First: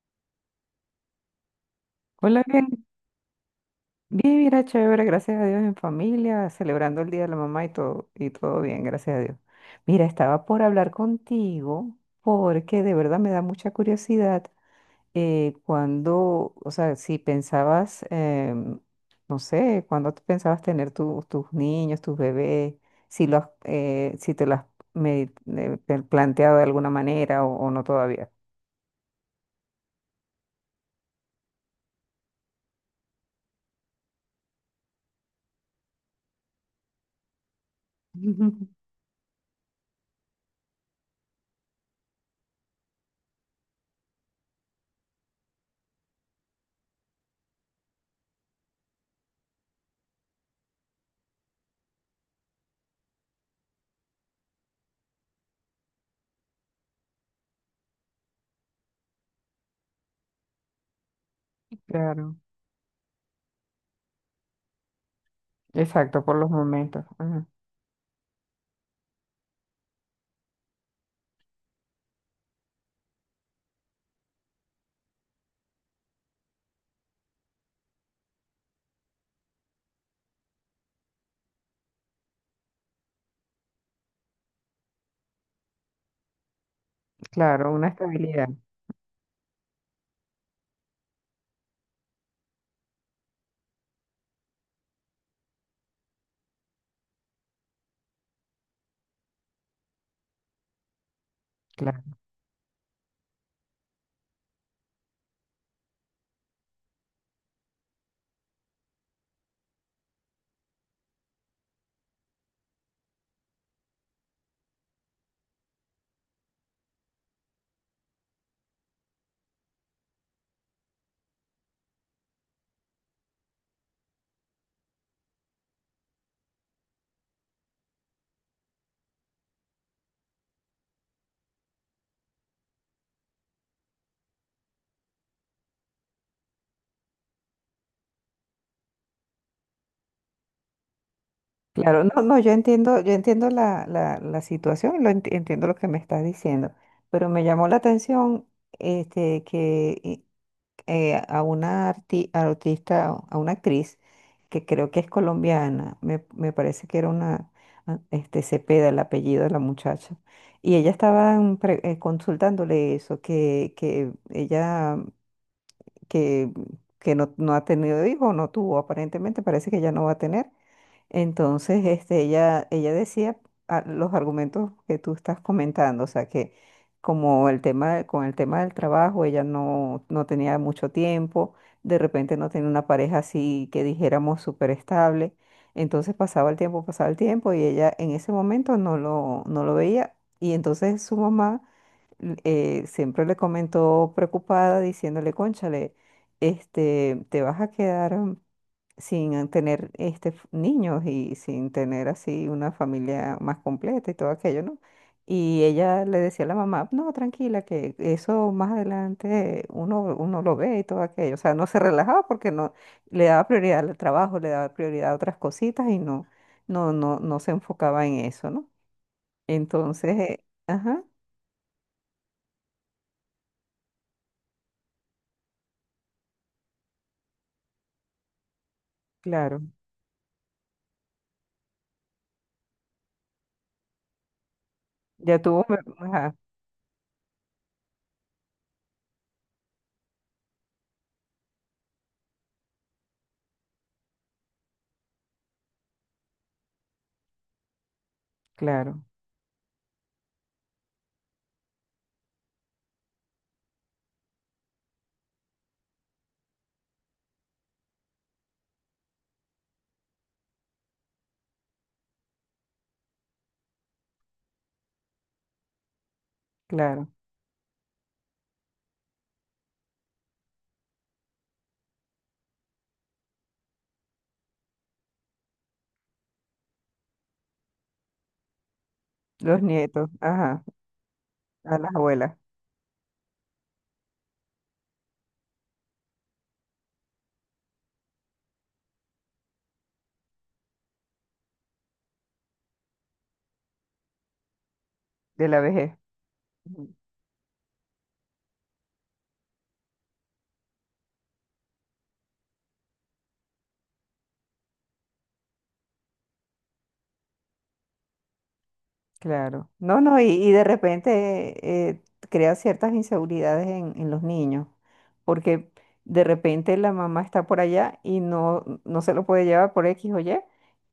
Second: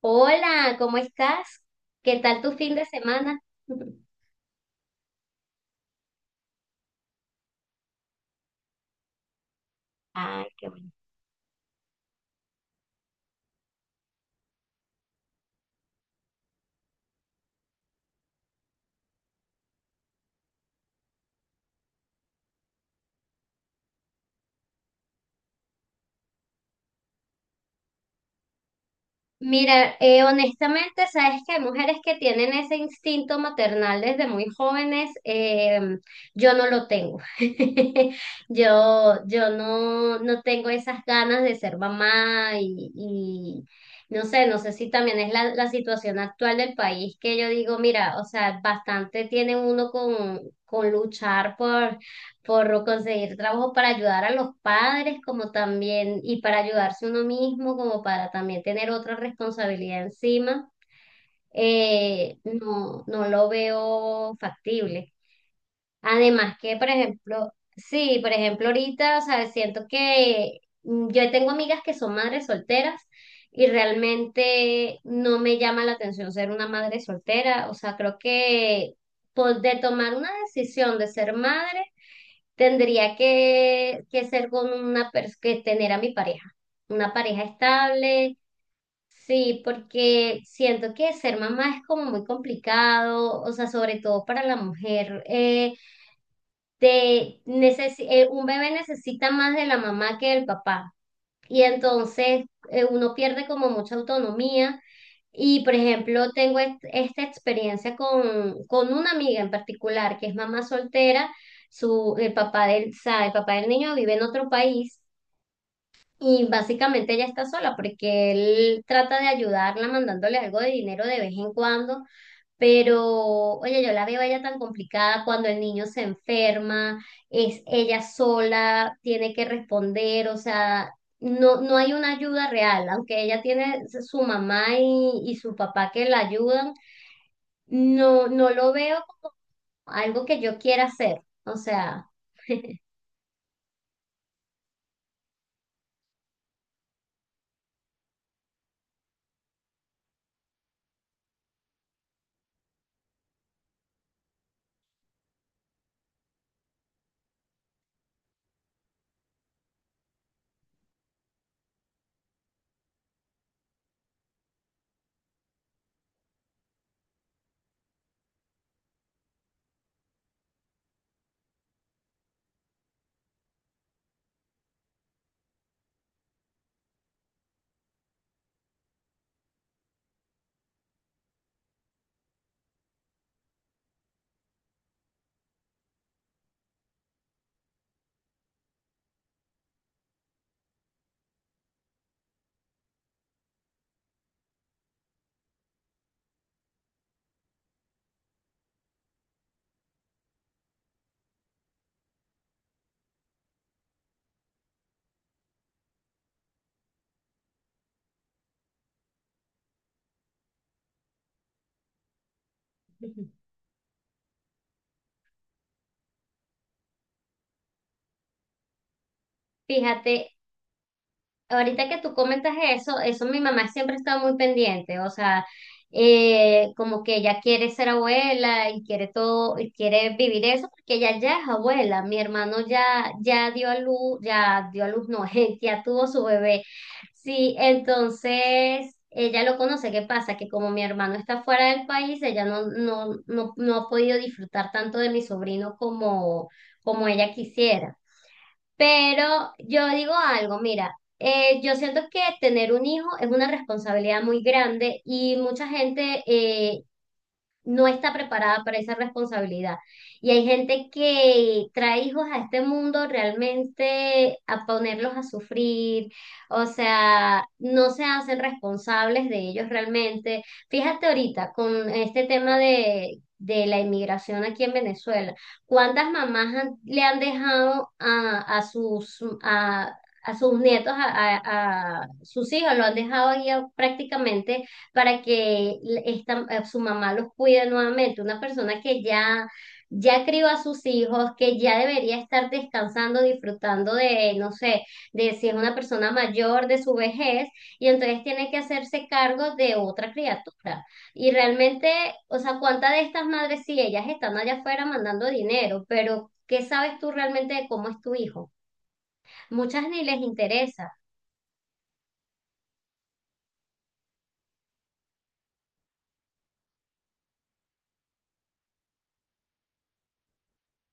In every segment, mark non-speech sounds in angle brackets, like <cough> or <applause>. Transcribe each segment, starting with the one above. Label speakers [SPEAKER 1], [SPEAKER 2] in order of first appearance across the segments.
[SPEAKER 1] Hola, ¿cómo estás? ¿Qué tal
[SPEAKER 2] Hola,
[SPEAKER 1] tu fin de
[SPEAKER 2] bien,
[SPEAKER 1] semana? <laughs>
[SPEAKER 2] bien, mira, chévere, gracias a Dios en familia, celebrando el Día de la Mamá y todo bien, gracias a Dios. Mira, estaba
[SPEAKER 1] Ay,
[SPEAKER 2] por
[SPEAKER 1] qué bueno.
[SPEAKER 2] hablar contigo porque de verdad me da mucha curiosidad cuando, o sea, si pensabas, no sé, cuando tú pensabas tener tus niños, tus bebés, si los, si te lo has planteado de alguna manera o no todavía.
[SPEAKER 1] Mira, honestamente, sabes que hay mujeres que tienen ese instinto maternal desde muy jóvenes. Yo no lo tengo. <laughs>
[SPEAKER 2] <laughs>
[SPEAKER 1] Yo, yo no tengo esas ganas de ser mamá y no sé, no sé si también es la situación actual del país que yo digo, mira, o sea, bastante tiene uno con luchar por conseguir trabajo para ayudar a los padres, como también, y para ayudarse uno mismo, como para también tener otra responsabilidad encima,
[SPEAKER 2] Claro,
[SPEAKER 1] no, no lo veo factible.
[SPEAKER 2] exacto, por los
[SPEAKER 1] Además que, por
[SPEAKER 2] momentos. Ajá.
[SPEAKER 1] ejemplo, sí, por ejemplo, ahorita, o sea, siento que yo tengo amigas que son madres solteras. Y realmente no me llama la atención ser una madre soltera. O sea, creo que pues, de tomar una decisión de ser madre tendría que ser con una persona, que tener a mi pareja, una pareja
[SPEAKER 2] Claro, una
[SPEAKER 1] estable,
[SPEAKER 2] estabilidad.
[SPEAKER 1] sí, porque siento que ser mamá es como muy complicado, o sea, sobre todo para la mujer. Un bebé necesita más de la mamá que del papá, y
[SPEAKER 2] Claro,
[SPEAKER 1] entonces uno pierde como mucha autonomía y por ejemplo, tengo esta experiencia con una amiga en particular que es mamá soltera, el papá del, o sea, el papá del niño vive en otro país y básicamente ella está sola porque él trata de ayudarla mandándole algo de dinero de vez en cuando, pero, oye, yo la veo a ella tan complicada cuando el niño se enferma, es ella sola, tiene que responder, o sea, no, no hay una ayuda real, aunque ella tiene su mamá y su papá que la ayudan, no, no lo veo como algo que yo quiera hacer. O
[SPEAKER 2] claro,
[SPEAKER 1] sea,
[SPEAKER 2] no, no, yo entiendo la, la, la situación, lo entiendo lo que me estás diciendo, pero me llamó la atención este, a una artista, a una actriz que creo que es colombiana, me parece que era una, ah, este, Cepeda, el apellido de la muchacha, y ella estaba consultándole eso, que ella, que, que no, no ha tenido hijos, no tuvo, aparentemente parece que ya no va a tener. Entonces, este, ella decía ah, los argumentos que tú estás comentando, o sea, que como el tema, con el tema del trabajo, ella no, no tenía mucho tiempo, de repente no tenía una pareja así que dijéramos súper estable, entonces pasaba el tiempo y ella en ese momento no lo, no lo veía y entonces su mamá siempre le comentó preocupada diciéndole, cónchale, este, te vas a quedar sin tener este, niños y sin tener así una familia más completa y todo aquello, ¿no? Y ella le decía a la mamá, no, tranquila, que eso más adelante uno, uno lo ve y todo aquello. O sea, no se relajaba porque no le
[SPEAKER 1] <laughs>
[SPEAKER 2] daba prioridad al trabajo, le daba prioridad a otras cositas y no, no, no, no se enfocaba en eso, ¿no? Entonces,
[SPEAKER 1] fíjate,
[SPEAKER 2] ajá,
[SPEAKER 1] ahorita que tú comentas eso, mi mamá siempre está muy pendiente, o sea, como que ella quiere ser abuela y quiere todo,
[SPEAKER 2] claro,
[SPEAKER 1] y quiere vivir eso, porque ella ya es abuela, mi hermano ya, ya dio a luz, ya dio a luz, no,
[SPEAKER 2] ya
[SPEAKER 1] <laughs>
[SPEAKER 2] tuvo,
[SPEAKER 1] ya tuvo su
[SPEAKER 2] ajá,
[SPEAKER 1] bebé. Sí, entonces ella lo conoce. ¿Qué pasa? Que como mi hermano está fuera del país, ella no, no, no, no ha podido disfrutar tanto de mi sobrino como, como ella quisiera.
[SPEAKER 2] claro,
[SPEAKER 1] Pero yo digo algo, mira, yo siento que tener un hijo es una responsabilidad muy grande y mucha gente no está preparada para esa responsabilidad. Y hay gente que trae hijos a este mundo realmente a ponerlos a sufrir, o
[SPEAKER 2] claro,
[SPEAKER 1] sea, no se hacen responsables de ellos realmente. Fíjate ahorita con este tema de la inmigración aquí en Venezuela, ¿cuántas mamás le han dejado a,
[SPEAKER 2] los nietos,
[SPEAKER 1] A sus
[SPEAKER 2] ajá,
[SPEAKER 1] nietos,
[SPEAKER 2] a las
[SPEAKER 1] a
[SPEAKER 2] abuelas,
[SPEAKER 1] sus hijos, lo han dejado ahí prácticamente para que su mamá los cuide nuevamente. Una persona que ya crió a sus hijos, que ya debería estar descansando, disfrutando de, no sé, de si
[SPEAKER 2] de
[SPEAKER 1] es
[SPEAKER 2] la
[SPEAKER 1] una
[SPEAKER 2] vejez.
[SPEAKER 1] persona mayor, de su vejez, y entonces tiene que hacerse cargo de otra criatura. Y realmente, o sea, ¿cuántas de estas madres, sí, ellas están allá afuera mandando dinero, pero qué sabes tú realmente de cómo es tu hijo?
[SPEAKER 2] Claro.
[SPEAKER 1] Muchas
[SPEAKER 2] No,
[SPEAKER 1] ni
[SPEAKER 2] no,
[SPEAKER 1] les
[SPEAKER 2] y de
[SPEAKER 1] interesa.
[SPEAKER 2] repente crea ciertas inseguridades en los niños, porque de repente la mamá está por allá y no, no se lo puede llevar por X o Y,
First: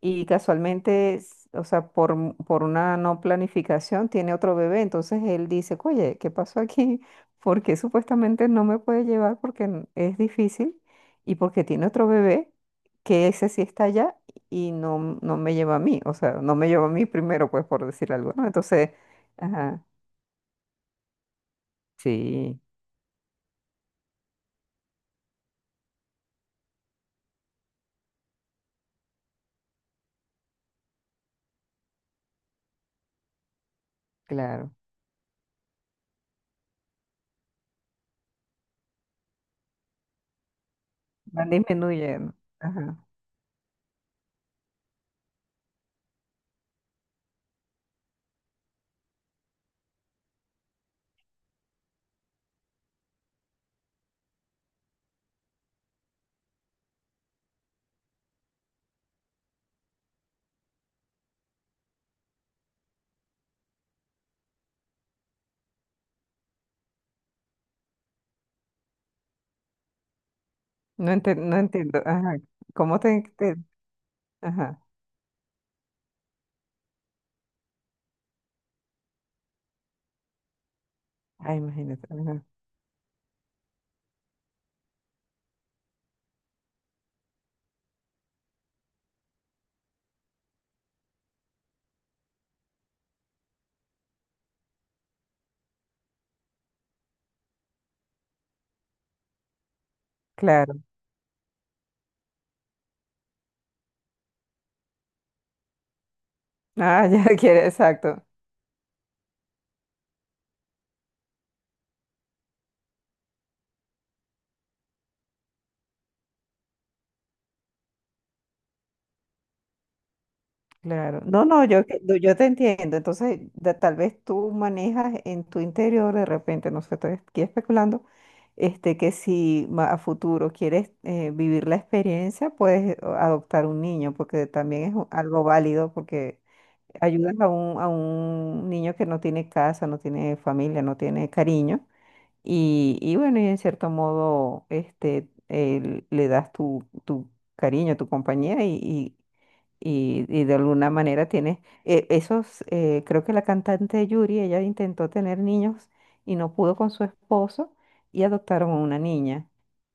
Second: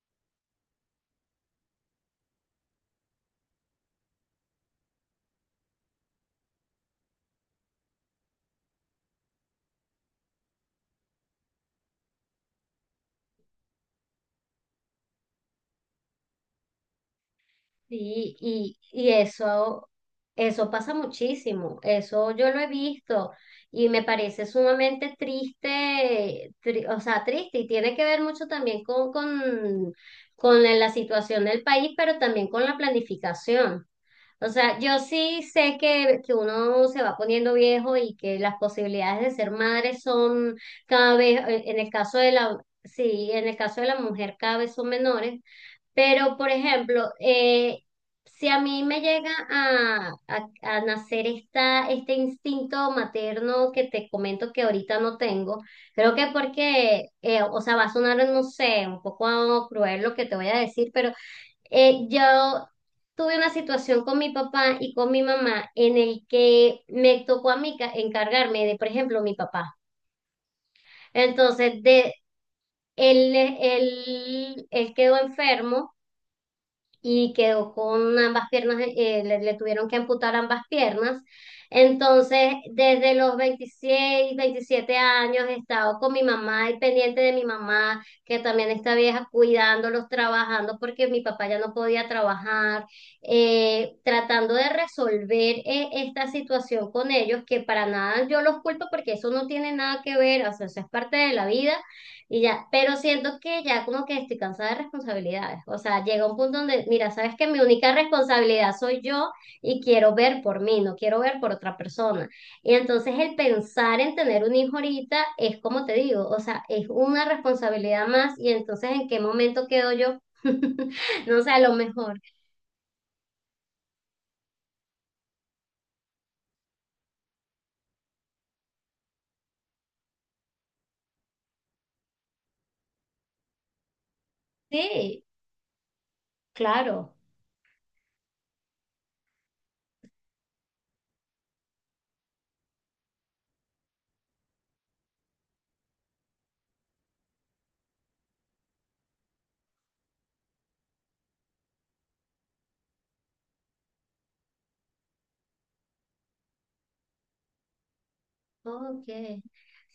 [SPEAKER 2] y casualmente, o sea, por una no planificación tiene otro bebé, entonces él dice, oye, ¿qué pasó aquí? <laughs> Porque supuestamente no me puede llevar porque es difícil y porque tiene otro bebé, que ese sí está allá y no, no me lleva a mí, o sea, no me lleva a mí primero, pues por decir algo,
[SPEAKER 1] Sí,
[SPEAKER 2] ¿no?
[SPEAKER 1] y,
[SPEAKER 2] Entonces,
[SPEAKER 1] y
[SPEAKER 2] ajá,
[SPEAKER 1] eso, pasa muchísimo, eso yo lo
[SPEAKER 2] sí,
[SPEAKER 1] he visto y me parece sumamente triste, o sea, triste y tiene que ver mucho también con la situación del país, pero también con la planificación. O
[SPEAKER 2] claro,
[SPEAKER 1] sea, yo sí sé que uno se va poniendo viejo y que las posibilidades de ser madre son cada vez,
[SPEAKER 2] van
[SPEAKER 1] en el caso de
[SPEAKER 2] disminuyendo,
[SPEAKER 1] la,
[SPEAKER 2] ajá,
[SPEAKER 1] sí, en el caso de la mujer cada vez son menores, pero, por ejemplo, si a mí me llega a, a nacer este instinto materno que te comento que ahorita no tengo, creo que porque, o sea, va a sonar, no sé, un poco cruel lo que te voy a decir, pero yo tuve una situación con mi papá y con mi mamá en el que me tocó a mí encargarme de, por ejemplo, mi papá.
[SPEAKER 2] no, no
[SPEAKER 1] Entonces,
[SPEAKER 2] entiendo, ajá, ¿cómo te,
[SPEAKER 1] él,
[SPEAKER 2] te-
[SPEAKER 1] él
[SPEAKER 2] ajá,
[SPEAKER 1] él quedó enfermo. Y quedó con ambas piernas, le tuvieron que amputar ambas piernas.
[SPEAKER 2] ah, imagínate, ajá,
[SPEAKER 1] Entonces, desde los 26 27 años he estado con mi mamá y pendiente de mi mamá, que también está vieja, cuidándolos, trabajando, porque mi papá ya no podía trabajar, tratando de resolver esta situación con ellos, que para nada yo los culpo porque eso no tiene nada que ver, o sea,
[SPEAKER 2] claro,
[SPEAKER 1] eso es parte de la vida y ya, pero siento que ya como que estoy cansada de responsabilidades. O sea, llega un punto donde,
[SPEAKER 2] ah, <laughs>
[SPEAKER 1] mira,
[SPEAKER 2] ya
[SPEAKER 1] sabes que mi
[SPEAKER 2] quiere,
[SPEAKER 1] única
[SPEAKER 2] exacto.
[SPEAKER 1] responsabilidad soy yo y quiero ver por mí, no quiero ver por otra persona. Y entonces el pensar en tener un hijo ahorita es como te digo, o sea, es una responsabilidad más y entonces ¿en qué momento quedo yo?
[SPEAKER 2] Claro,
[SPEAKER 1] <laughs> No
[SPEAKER 2] no,
[SPEAKER 1] sé, a
[SPEAKER 2] no,
[SPEAKER 1] lo
[SPEAKER 2] yo, no,
[SPEAKER 1] mejor.
[SPEAKER 2] yo te entiendo. Entonces, tal vez tú manejas en tu interior de repente, no sé, estoy aquí especulando, este, que si a futuro quieres vivir la experiencia, puedes o, adoptar un niño, porque también es
[SPEAKER 1] Sí,
[SPEAKER 2] algo válido, porque
[SPEAKER 1] claro.
[SPEAKER 2] ayudas a un niño que no tiene casa, no tiene familia, no tiene cariño. Y bueno, y en cierto modo, este, le das tu, tu cariño, tu compañía y, y de alguna manera tienes esos, creo que la cantante Yuri, ella intentó tener niños y no pudo con su esposo y adoptaron a una
[SPEAKER 1] Ok.
[SPEAKER 2] niña.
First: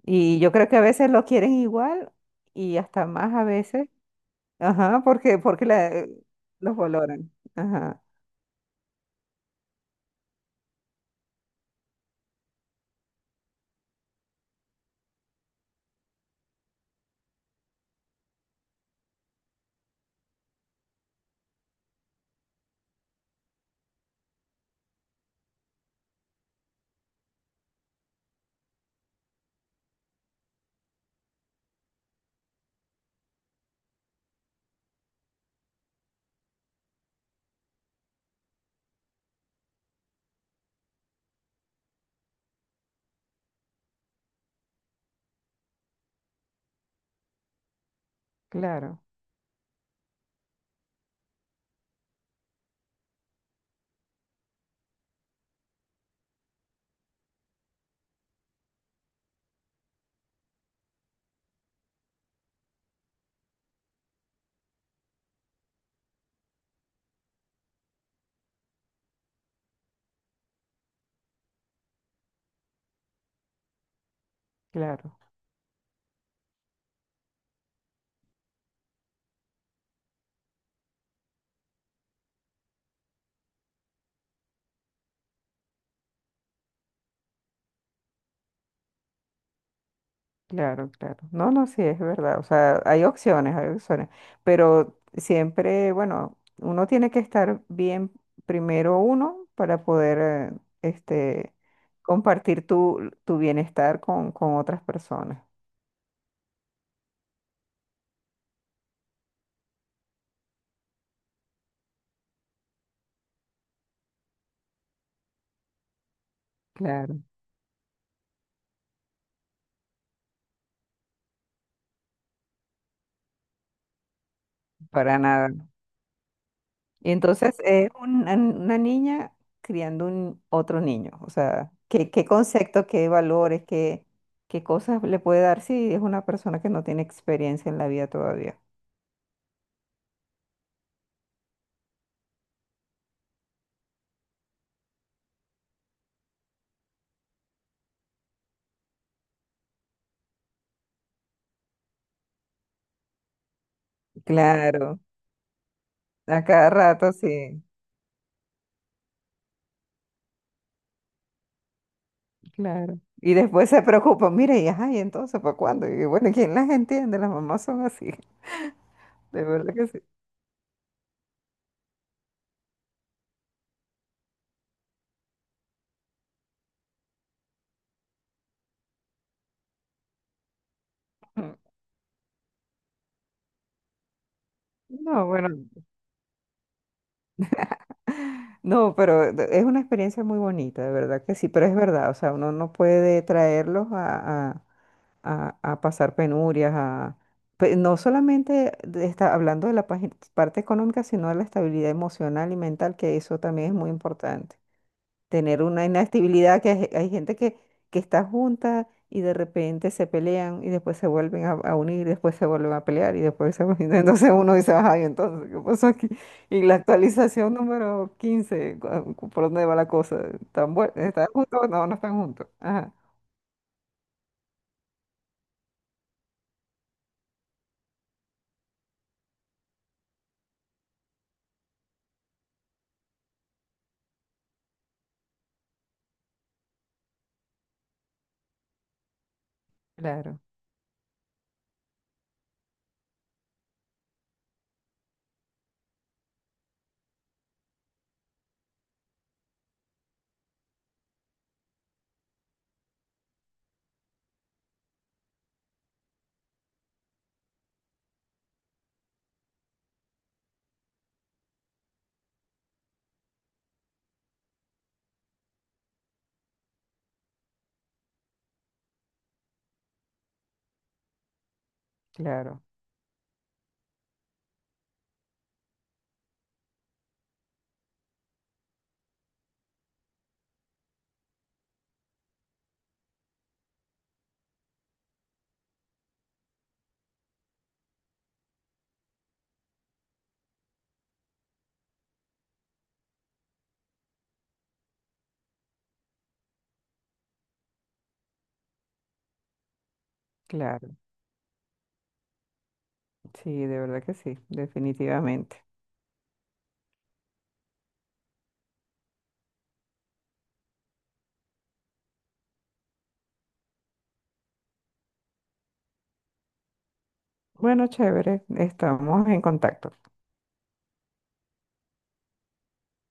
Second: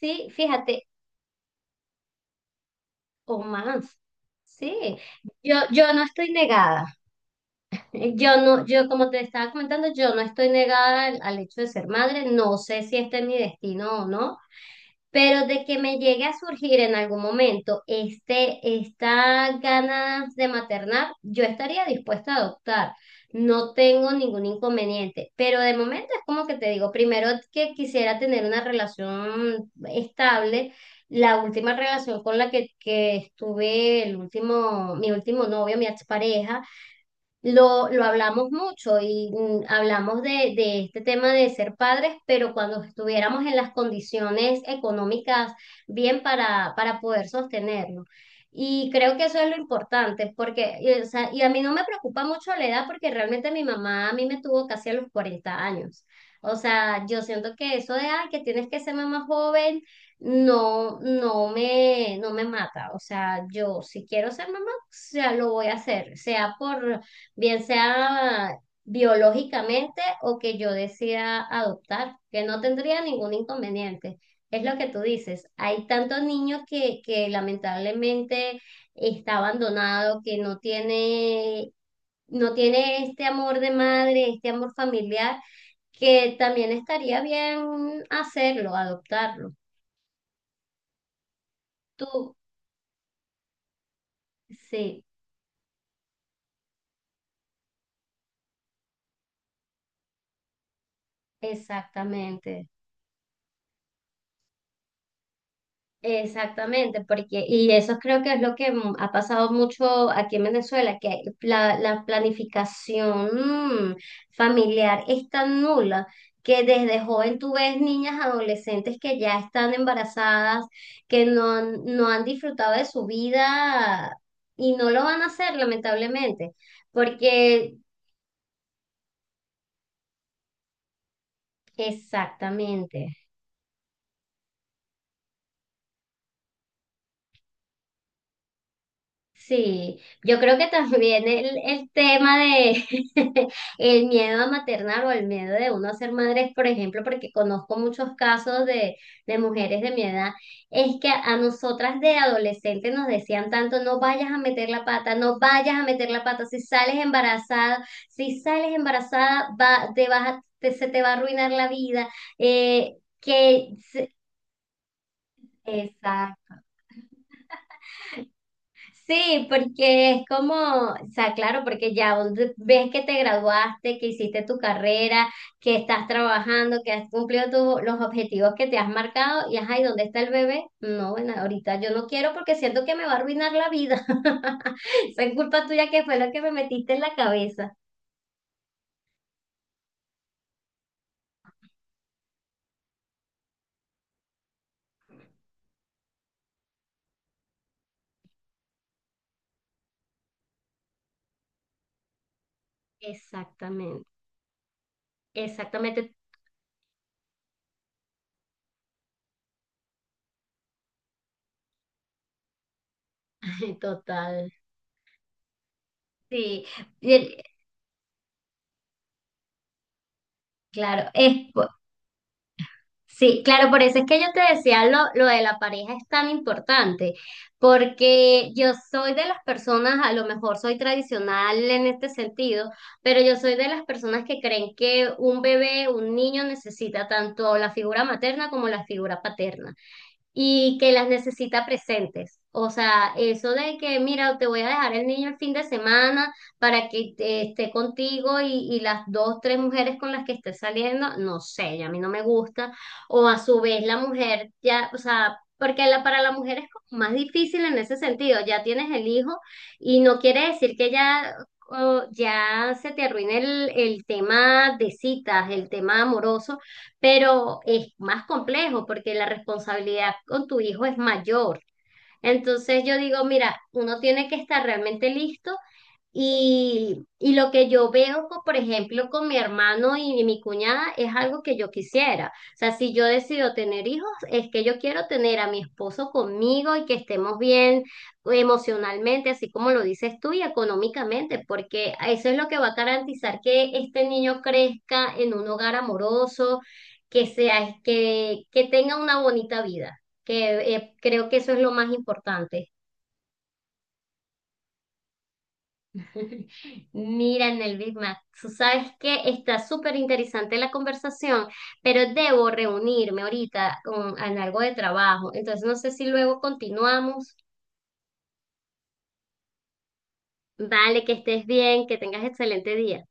[SPEAKER 1] Sí,
[SPEAKER 2] Y yo creo que a
[SPEAKER 1] fíjate,
[SPEAKER 2] veces lo quieren igual y hasta más
[SPEAKER 1] o
[SPEAKER 2] a veces,
[SPEAKER 1] más. Sí,
[SPEAKER 2] ajá, porque,
[SPEAKER 1] yo no estoy
[SPEAKER 2] los
[SPEAKER 1] negada.
[SPEAKER 2] valoran. Ajá,
[SPEAKER 1] Yo no, yo como te estaba comentando, yo no estoy negada al, hecho de ser madre, no sé si este es mi destino o no, pero de que me llegue a surgir en algún momento este, esta ganas de maternar, yo estaría dispuesta a adoptar, no tengo ningún inconveniente, pero de momento es como que te digo, primero que quisiera tener una relación estable. La última relación con la que estuve, el último, mi último novio, mi expareja, lo hablamos mucho y hablamos de, este tema de ser padres, pero cuando estuviéramos en las condiciones económicas bien para, poder sostenerlo. Y
[SPEAKER 2] claro,
[SPEAKER 1] creo que eso es lo importante, porque, y, o sea, y a mí no me preocupa mucho la edad, porque realmente mi mamá a mí me tuvo casi a los 40 años. O sea, yo siento que eso de, ay, que tienes que ser mamá joven, no, no me mata. O sea, yo si quiero ser mamá, o sea, lo voy a hacer, sea por bien sea biológicamente o que yo decida adoptar, que no tendría ningún inconveniente. Es lo que tú
[SPEAKER 2] claro.
[SPEAKER 1] dices, hay tantos niños que lamentablemente está abandonado, que no tiene, no tiene este amor de madre, este amor familiar, que también estaría bien hacerlo, adoptarlo.
[SPEAKER 2] Claro, claro. No, no, sí, es
[SPEAKER 1] Tú,
[SPEAKER 2] verdad. O sea, hay opciones, hay opciones. Pero
[SPEAKER 1] sí,
[SPEAKER 2] siempre, bueno, uno tiene que estar bien primero uno para poder, este,
[SPEAKER 1] exactamente.
[SPEAKER 2] compartir tu, tu bienestar con otras personas.
[SPEAKER 1] Exactamente, porque, y eso creo que es lo que ha pasado mucho aquí en Venezuela, que la planificación familiar es tan nula que desde
[SPEAKER 2] Claro.
[SPEAKER 1] joven tú ves niñas adolescentes que ya están embarazadas, que no han, no han disfrutado de su vida y no lo
[SPEAKER 2] Para
[SPEAKER 1] van a hacer,
[SPEAKER 2] nada.
[SPEAKER 1] lamentablemente,
[SPEAKER 2] Y entonces
[SPEAKER 1] porque
[SPEAKER 2] es una niña criando un otro niño. O sea, ¿qué, qué conceptos,
[SPEAKER 1] exactamente.
[SPEAKER 2] qué valores, qué, qué cosas le puede dar si es una persona que no tiene experiencia en la vida todavía?
[SPEAKER 1] Sí, yo creo que también el tema de <laughs> el miedo a maternar o el miedo de uno a ser madre, por ejemplo, porque conozco muchos casos de mujeres de mi edad, es que a nosotras de adolescentes nos decían tanto, no vayas a meter la
[SPEAKER 2] Claro.
[SPEAKER 1] pata, no vayas a meter la
[SPEAKER 2] A
[SPEAKER 1] pata, si
[SPEAKER 2] cada
[SPEAKER 1] sales
[SPEAKER 2] rato, sí,
[SPEAKER 1] embarazada, si sales embarazada, va, te vas a- te- se te va a arruinar la vida. eh,
[SPEAKER 2] claro. Y después
[SPEAKER 1] que...
[SPEAKER 2] se
[SPEAKER 1] se-
[SPEAKER 2] preocupan, mire, y ajá, y entonces, ¿para cuándo? Y bueno,
[SPEAKER 1] Exacto.
[SPEAKER 2] ¿quién las entiende? Las mamás son así, <laughs> de
[SPEAKER 1] Sí,
[SPEAKER 2] verdad que sí.
[SPEAKER 1] porque es como, o sea, claro, porque ya vos ves que te graduaste, que hiciste tu carrera, que estás trabajando, que has cumplido los objetivos que te has marcado y ajá, ¿y dónde está el bebé? No, bueno, ahorita yo no quiero porque siento que me va a arruinar la vida. <laughs> Esa
[SPEAKER 2] No,
[SPEAKER 1] es
[SPEAKER 2] bueno,
[SPEAKER 1] culpa tuya que fue lo que me metiste en la cabeza.
[SPEAKER 2] no, pero es una experiencia muy bonita, de verdad que sí, pero es verdad, o sea, uno no puede traerlos a, a pasar penurias, a, no solamente está hablando de la parte económica, sino de la estabilidad emocional y mental, que eso también es muy
[SPEAKER 1] Exactamente,
[SPEAKER 2] importante. Tener una
[SPEAKER 1] exactamente,
[SPEAKER 2] inestabilidad, que hay gente que está junta y de repente se pelean y después se vuelven a unir, después se vuelven a pelear y después se
[SPEAKER 1] <laughs>
[SPEAKER 2] vuelven, <laughs> entonces
[SPEAKER 1] total.
[SPEAKER 2] uno dice, ay, entonces, ¿qué pasó aquí? Y
[SPEAKER 1] Sí,
[SPEAKER 2] la
[SPEAKER 1] y el-
[SPEAKER 2] actualización número 15 ¿por dónde va la cosa? ¿Están,
[SPEAKER 1] claro,
[SPEAKER 2] están
[SPEAKER 1] es
[SPEAKER 2] juntos? No, no están juntos. Ajá,
[SPEAKER 1] sí, claro, por eso es que yo te decía lo de la pareja es tan importante, porque yo soy de las personas, a lo mejor soy tradicional en este sentido, pero yo soy de las personas que creen que un bebé, un niño necesita tanto la figura materna como la figura paterna
[SPEAKER 2] claro,
[SPEAKER 1] y que las necesita presentes. O sea, eso de que, mira, te voy a dejar el niño el fin de semana para que esté contigo y las dos, tres mujeres con las que estés saliendo, no sé, ya a mí no me gusta. O a su vez la mujer, ya, o sea, porque para la mujer es como más difícil en ese sentido, ya tienes el hijo y no quiere decir que ya... o ya se te arruine el tema de citas, el tema amoroso, pero es más complejo porque la responsabilidad con tu hijo es mayor.
[SPEAKER 2] claro,
[SPEAKER 1] Entonces yo digo, mira, uno tiene que estar realmente listo y lo que yo veo, por ejemplo, con mi hermano y mi cuñada es algo que yo quisiera. O sea, si yo decido tener hijos, es que yo quiero tener a mi esposo conmigo y que estemos bien pues, emocionalmente, así como lo dices tú, y económicamente, porque eso es lo que va a garantizar que este niño crezca en un hogar amoroso, que sea, que tenga una bonita vida, que
[SPEAKER 2] claro.
[SPEAKER 1] creo que eso es lo más importante.
[SPEAKER 2] Sí, de verdad que sí, definitivamente.
[SPEAKER 1] <laughs> Miren el Big Mac. Tú sabes que está súper interesante la conversación, pero debo reunirme ahorita con, en algo de trabajo. Entonces no sé si luego continuamos.
[SPEAKER 2] Bueno, chévere, estamos en contacto.
[SPEAKER 1] Vale, que estés bien, que tengas excelente día.